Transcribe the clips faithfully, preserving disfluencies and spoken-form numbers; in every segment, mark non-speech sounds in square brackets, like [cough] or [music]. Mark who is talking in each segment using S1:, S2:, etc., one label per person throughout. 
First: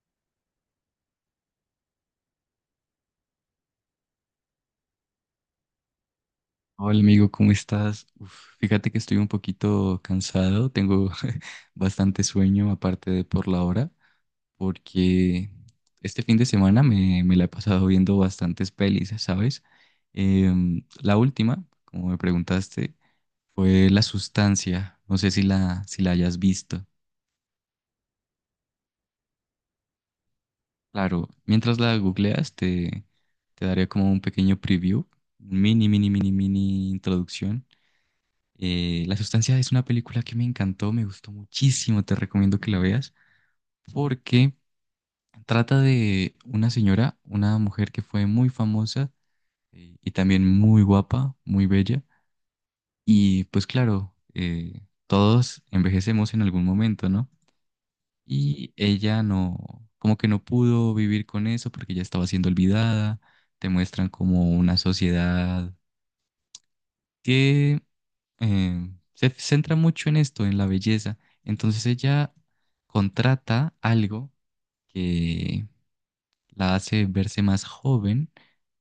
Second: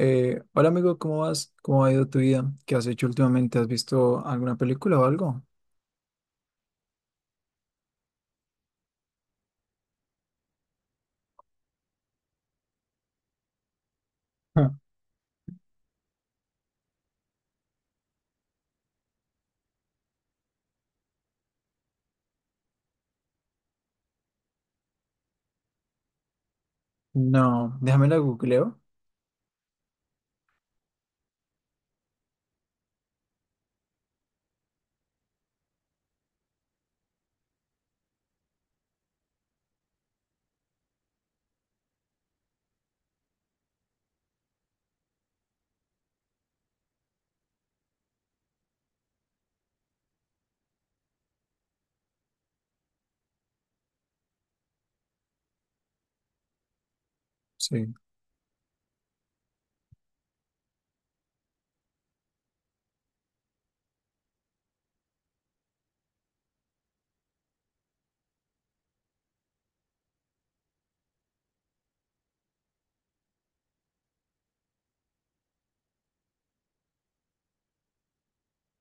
S1: Eh, hola amigo, ¿cómo vas? ¿Cómo ha ido tu vida? ¿Qué has hecho últimamente? ¿Has visto alguna película o algo?
S2: Hola amigo, ¿cómo estás? Uf, fíjate que estoy un poquito cansado, tengo [laughs] bastante sueño aparte de por la hora,
S1: Ah.
S2: porque este fin de semana me, me la he pasado viendo bastantes pelis, ¿sabes? Em, la última, como me preguntaste, fue La Sustancia, no sé si la, si la hayas visto.
S1: No, déjame la googleo.
S2: Claro, mientras la googleas te, te daré como un pequeño preview, mini, mini, mini, mini introducción. Eh, La Sustancia es una película que me encantó, me gustó muchísimo, te recomiendo que la veas porque trata de una señora, una mujer que fue muy famosa, eh, y también muy guapa, muy bella. Y pues claro, eh, todos envejecemos en algún momento, ¿no?
S1: Sí.
S2: Y ella no, como que no pudo vivir con eso porque ya estaba siendo olvidada. Te muestran como una sociedad que eh, se centra mucho en esto, en la belleza. Entonces ella contrata algo que la hace verse más joven,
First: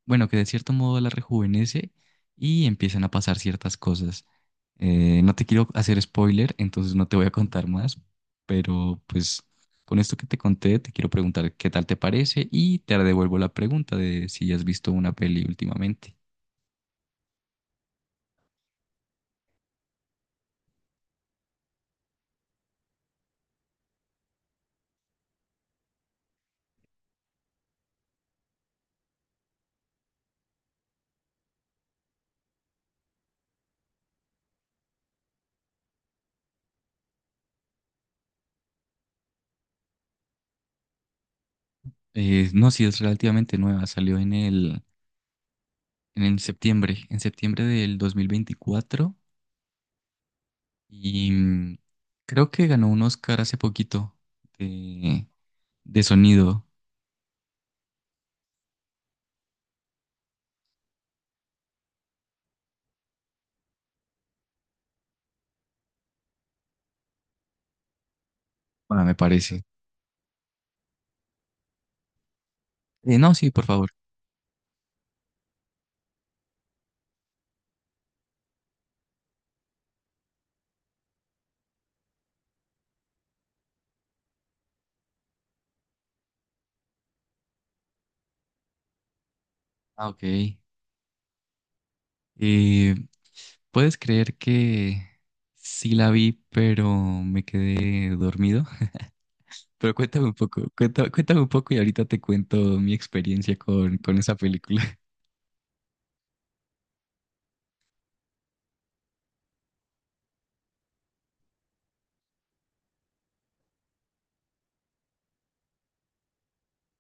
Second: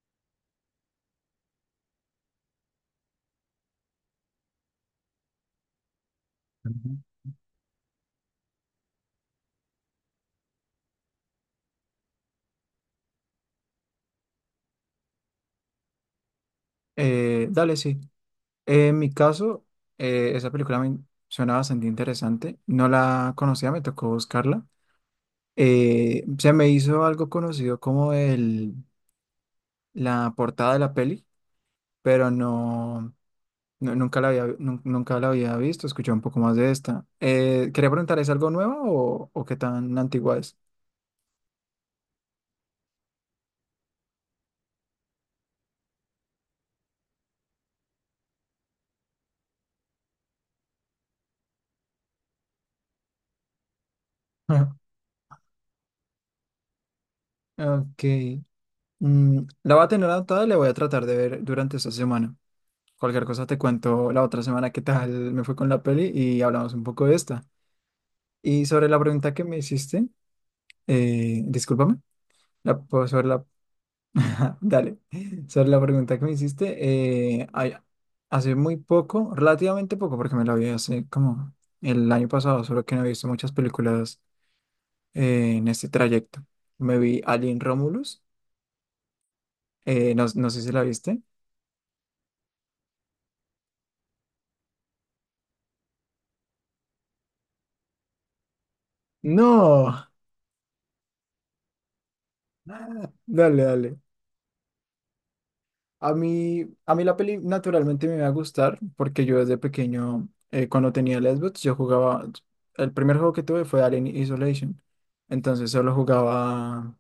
S2: bueno, que de cierto modo la rejuvenece y empiezan a pasar ciertas cosas. Eh, no te quiero hacer spoiler, entonces
S1: Ujú.
S2: no te voy a contar más, pero pues con esto que te conté, te quiero preguntar qué tal te parece y te devuelvo la pregunta de si has visto una peli últimamente.
S1: Eh, dale, sí. Eh, en mi caso, eh, esa película me suena bastante interesante. No la conocía, me tocó buscarla. Eh, se me hizo algo conocido como el, la portada de la peli, pero no. No, nunca la había, nun- nunca la había visto, escuché un poco más de esta. Eh, quería preguntar, ¿es algo nuevo o, o qué tan antigua es?
S2: Eh, no, si es relativamente nueva, salió en el en septiembre, en septiembre del dos mil veinticuatro y mm, creo que ganó un Oscar hace poquito
S1: Ah.
S2: de, de sonido,
S1: Ok. Mm, la voy a tener anotada y la voy a tratar de ver durante esta semana. Cualquier cosa te cuento la otra semana qué tal me fue con la peli y hablamos un poco de esta. Y sobre la
S2: ah, me
S1: pregunta que me
S2: parece.
S1: hiciste, eh, discúlpame. La, pues,
S2: Eh,
S1: sobre
S2: no,
S1: la
S2: sí, por favor.
S1: [laughs] Dale, sobre la pregunta que me hiciste, eh, ay- hace muy poco, relativamente poco, porque me la vi hace como el año pasado, solo que no he visto muchas películas eh, en este trayecto. Me vi Alien Romulus,
S2: Ah,
S1: eh,
S2: ok.
S1: no, no sé si la viste.
S2: Eh, ¿Puedes creer que sí la vi, pero me quedé dormido? [laughs] Pero
S1: No,
S2: cuéntame un poco, cuenta- cuéntame un poco y ahorita te cuento mi experiencia
S1: dale,
S2: con,
S1: dale.
S2: con esa película. [laughs]
S1: A mí, a mí la peli naturalmente me va a gustar, porque yo desde pequeño, eh, cuando tenía Xbox, yo jugaba, el primer juego que tuve fue Alien Isolation, entonces solo jugaba...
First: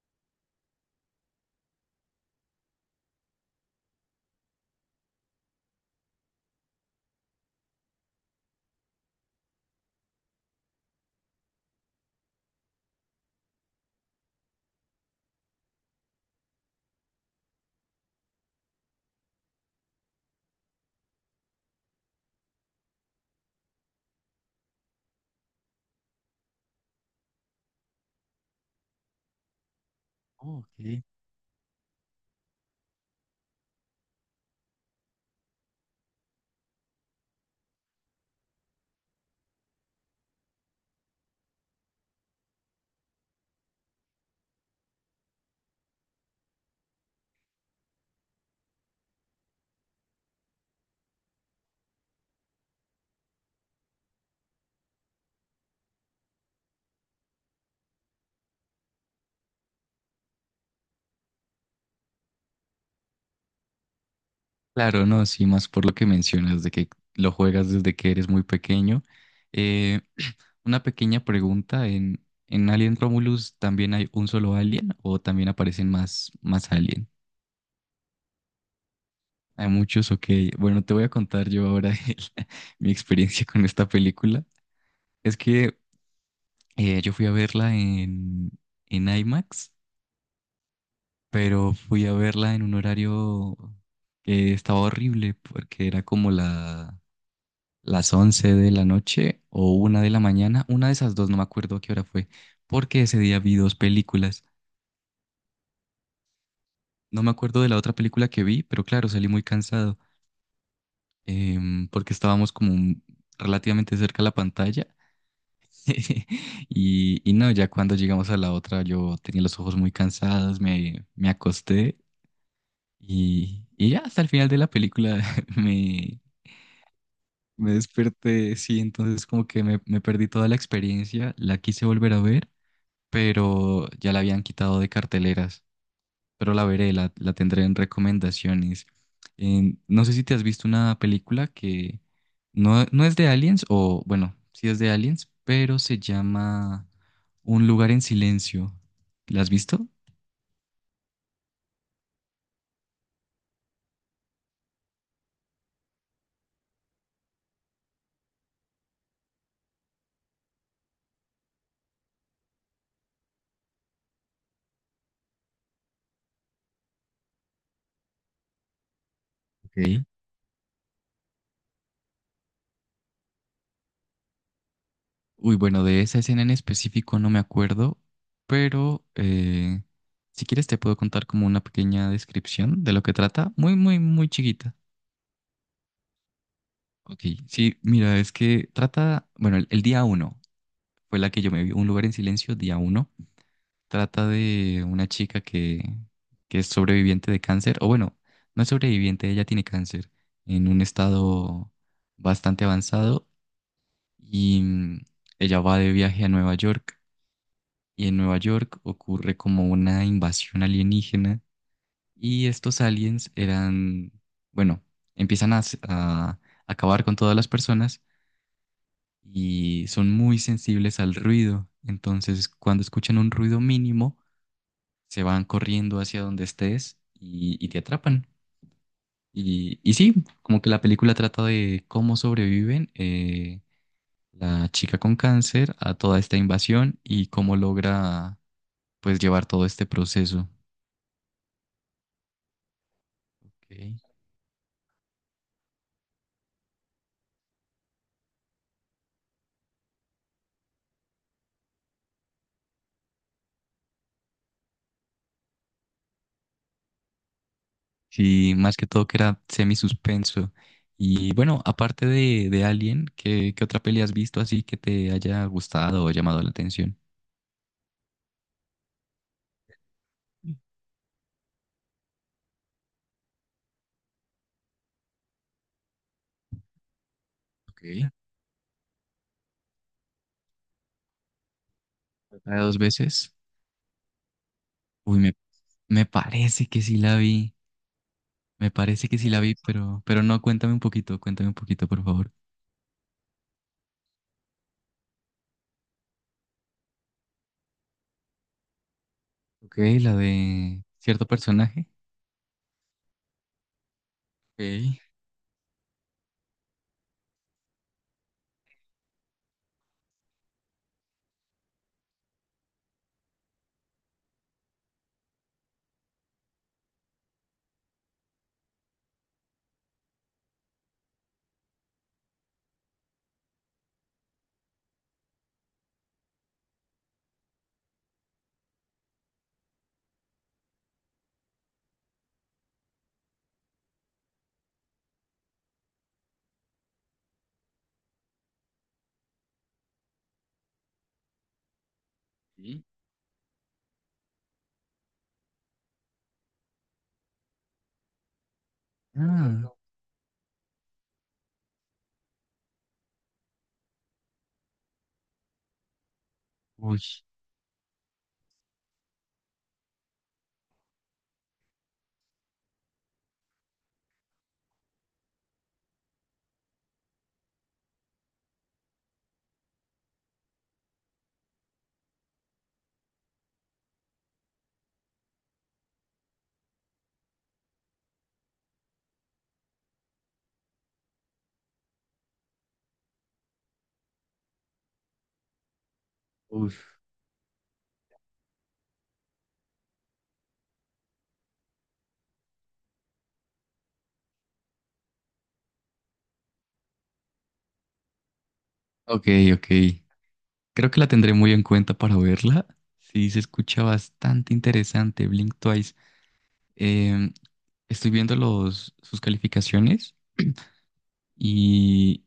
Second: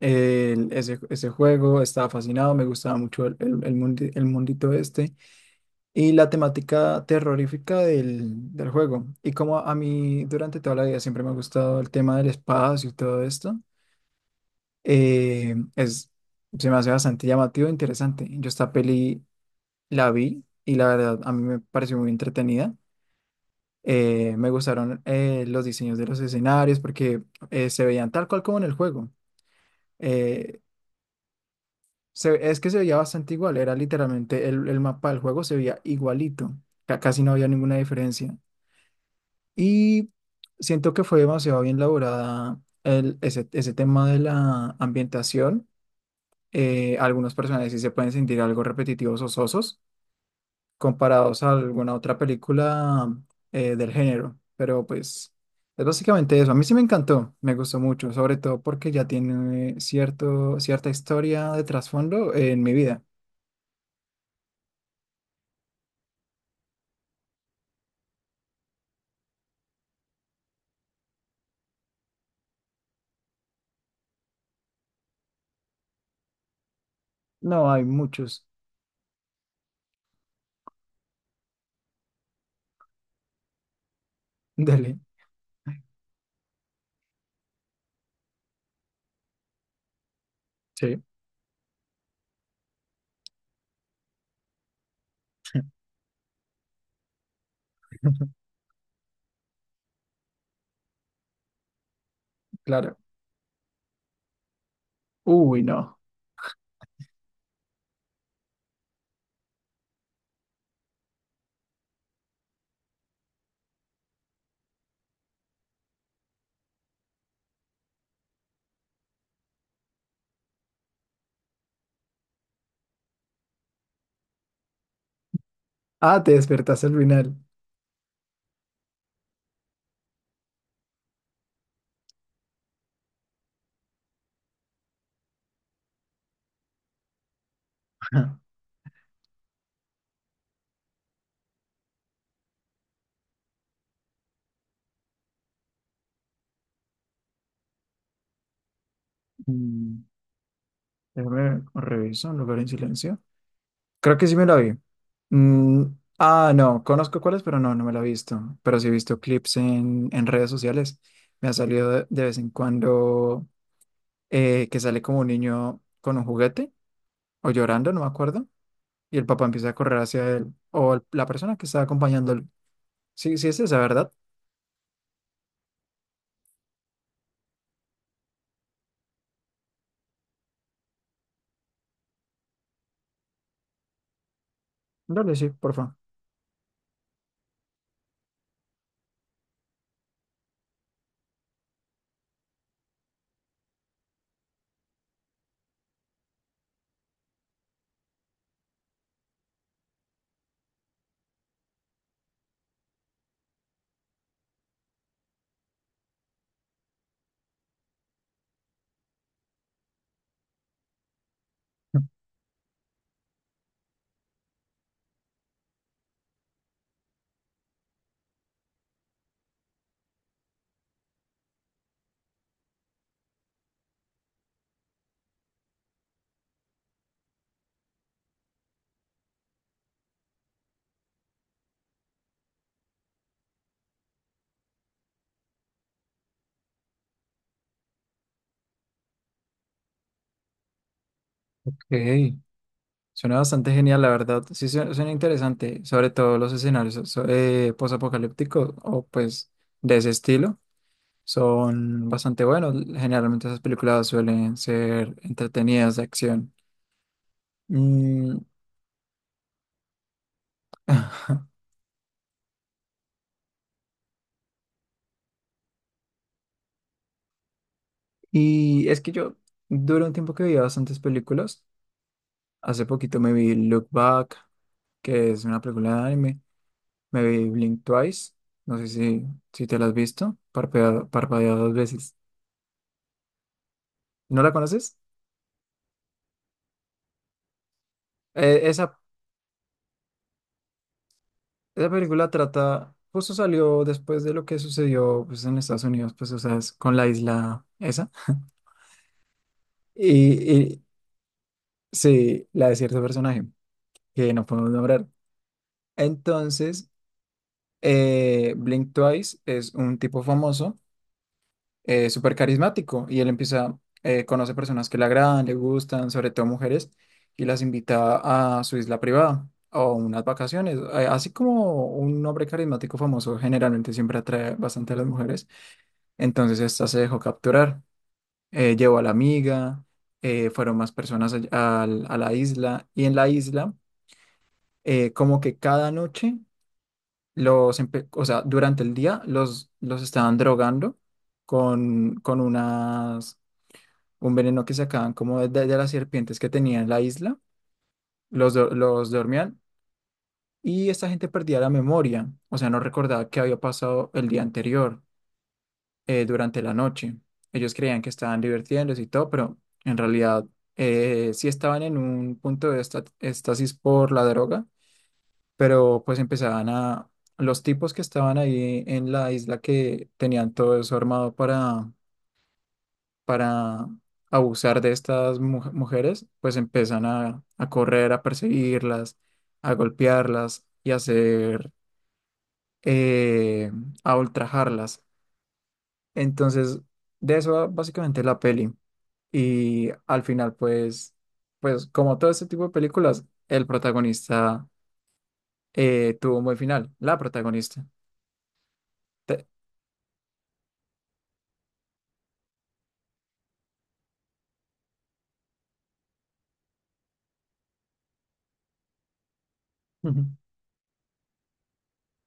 S1: el- ese, ese juego, estaba fascinado, me gustaba mucho el, el, el mundi- el mundito este y la temática terrorífica del, del juego. Y como a mí durante toda la vida siempre me ha gustado el tema del espacio y todo esto, eh, es, se me hace bastante llamativo e interesante. Yo esta peli la vi y la verdad a mí me pareció muy entretenida. Eh, me gustaron eh, los diseños de los escenarios porque eh, se veían tal cual como en el juego.
S2: Oh,
S1: Eh,
S2: ok.
S1: Se- es que se veía bastante igual, era literalmente el, el mapa del juego, se veía igualito, ca- casi no había ninguna diferencia. Y siento que fue demasiado bien elaborada el, ese, ese tema de la ambientación. Eh, algunos personajes sí se pueden sentir algo repetitivos o sosos comparados a alguna otra película eh, del género, pero pues es básicamente eso. A mí sí me encantó, me gustó mucho, sobre todo porque ya tiene cierto, cierta historia de trasfondo en mi vida.
S2: Claro, no, sí, más por lo que mencionas de que lo juegas desde que eres muy pequeño. Eh, una pequeña pregunta, ¿en, en Alien Romulus también hay un solo alien o también aparecen más, más alien?
S1: No, hay muchos.
S2: Hay muchos, ok. Bueno, te voy a contar yo ahora [laughs] el- mi experiencia con esta película.
S1: [laughs] Dele.
S2: Es que eh, yo fui a verla en, en IMAX,
S1: Sí,
S2: pero fui a verla en un horario que estaba horrible porque era como la las once de la noche o una de la mañana, una de esas dos, no me acuerdo a qué hora fue,
S1: claro.
S2: porque ese día vi dos películas.
S1: Uy, no.
S2: No me acuerdo de la otra película que vi, pero claro, salí muy cansado, em, porque estábamos como un- relativamente cerca a la pantalla. [laughs] Y, y no, ya cuando llegamos a la otra, yo tenía los ojos muy cansados, me, me acosté y, y ya hasta el final de la película [laughs] me,
S1: Ah, te despertaste al final.
S2: me desperté, sí, entonces como que me, me perdí toda la experiencia, la quise volver a ver pero ya la habían quitado de carteleras. Pero la veré, la, la tendré en
S1: Ajá. [laughs]
S2: recomendaciones. En- no sé si te has visto una película que no, no es de Aliens, o bueno, sí es de Aliens, pero se llama Un lugar en silencio. ¿La has visto?
S1: Mm, Déjame reviso, un lugar en silencio. Creo que sí me la vi. Mm, ah, no, conozco cuáles, pero no, no me la he visto. Pero sí he visto clips en, en redes sociales. Me ha salido de, de vez en cuando, eh, que sale como un niño con un juguete o llorando, no me acuerdo. Y el papá empieza a correr
S2: Ok.
S1: hacia él o el- la persona que está acompañándolo. Sí, sí es esa, ¿verdad?
S2: Uy, bueno, de esa escena en específico no me acuerdo, pero eh, si quieres te puedo contar como una pequeña descripción de lo que trata, muy, muy, muy chiquita.
S1: Dale, sí, por favor.
S2: Ok, sí, mira, es que trata, bueno, el, el día uno fue la que yo me vi, Un lugar en silencio, día uno. Trata de una chica que, que es sobreviviente de cáncer, o bueno, no es sobreviviente, ella tiene cáncer en un estado bastante avanzado y mm, ella va de viaje a Nueva York y en Nueva York ocurre como una invasión alienígena y estos aliens eran, bueno, empiezan a, s- a acabar con todas las personas y son muy sensibles al ruido. Entonces, cuando escuchan un ruido mínimo, se van corriendo hacia donde estés y, y te atrapan. Y, y sí, como que la película trata de cómo sobreviven eh, la chica con cáncer a toda esta invasión y cómo logra pues llevar todo este proceso.
S1: Ok, suena bastante
S2: Ok.
S1: genial, la verdad. Sí, su- suena interesante, sobre todo los escenarios so- so-, eh, posapocalípticos, o pues de ese estilo. Son bastante buenos. Generalmente esas películas suelen ser entretenidas, de acción. Mm.
S2: Sí, más que todo que era semi suspenso. Y bueno,
S1: [laughs]
S2: aparte de, de Alien, ¿qué, qué otra peli has visto así que te haya gustado o llamado la atención?
S1: Y es que yo duré un tiempo que veía bastantes películas. Hace poquito me vi Look Back, que es una película de anime. Me vi Blink
S2: Ok,
S1: Twice. No sé si, si te la has visto. Parpadea, parpadea dos veces.
S2: la de dos veces.
S1: ¿No la conoces?
S2: Uy, me, me parece que sí la vi.
S1: Eh,
S2: Me
S1: esa,
S2: parece que sí la vi, pero, pero no, cuéntame un poquito, cuéntame un poquito,
S1: esa
S2: por
S1: película
S2: favor.
S1: trata, justo salió después de lo que sucedió, pues, en Estados Unidos, pues, o sea, es con la isla esa.
S2: Ok,
S1: Y,
S2: la
S1: y
S2: de cierto personaje.
S1: sí, la de cierto personaje que no podemos
S2: Ok.
S1: nombrar. Entonces, eh, Blink Twice es un tipo famoso, eh, súper carismático, y él empieza, eh, conoce personas que le agradan, le gustan, sobre todo mujeres, y las invita a su isla privada. O unas vacaciones. Eh, así como un hombre carismático famoso generalmente siempre atrae bastante a las mujeres. Entonces esta se dejó capturar, eh, llevó a la amiga, eh, fueron más personas all- al- a, la isla, y en la isla, eh, como que cada noche los, empe- o sea, durante el día los, los estaban drogando con, con
S2: Sí.
S1: unas, un veneno que sacaban como de, de las serpientes que tenían en la isla, los, do- los dormían,
S2: Ah,
S1: y esta gente perdía la memoria, o sea, no recordaba qué había pasado el día anterior, eh, durante la
S2: uy,
S1: noche. Ellos creían que estaban divirtiéndose y todo, pero en realidad eh, sí estaban en un punto de esta- estasis por la droga, pero pues empezaban a... Los tipos que estaban ahí en la isla, que tenían todo eso armado para, para abusar de estas mu- mujeres, pues empiezan a, a correr, a perseguirlas, a golpearlas y a hacer, eh, a ultrajarlas. Entonces,
S2: uf.
S1: de eso va básicamente la peli. Y al final, pues, pues como todo este tipo de películas, el protagonista, eh, tuvo un buen final, la protagonista.
S2: Ok,
S1: Te-
S2: ok. Creo que la tendré muy en cuenta para verla. Sí, se escucha bastante interesante, Blink Twice. Em, Estoy viendo los, sus calificaciones
S1: Ujú.
S2: y,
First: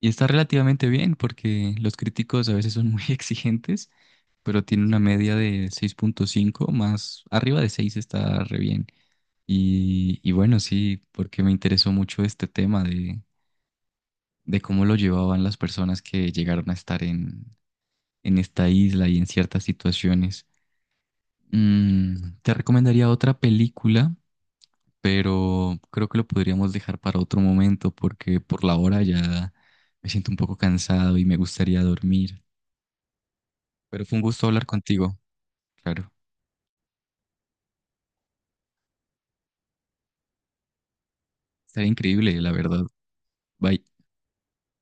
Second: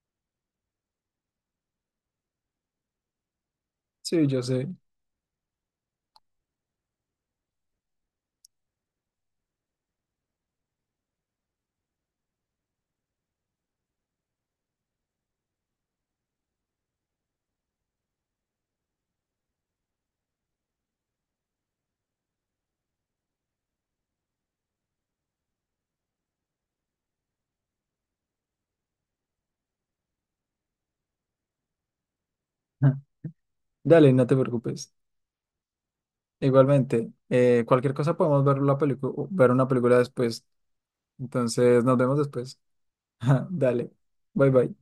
S2: y está relativamente bien porque los críticos a veces son muy [laughs] exigentes,
S1: Sí, yo
S2: pero
S1: sé.
S2: tiene una media de seis punto cinco. Más arriba de seis está re bien. Y, y bueno, sí, porque me interesó mucho este tema de, de cómo lo llevaban las personas que llegaron a estar en, en esta isla y en ciertas situaciones. Mm, te recomendaría otra película, pero creo que lo podríamos dejar para otro momento porque por la hora ya me siento un poco cansado y me gustaría dormir.
S1: Ajá.
S2: Pero
S1: Dale,
S2: fue un
S1: no te
S2: gusto hablar
S1: preocupes.
S2: contigo, claro.
S1: Igualmente, eh, cualquier cosa, podemos ver la película, ver una película después. Entonces,
S2: Estaría
S1: nos vemos
S2: increíble, la
S1: después.
S2: verdad.
S1: [laughs]
S2: Bye.
S1: Dale. Bye bye.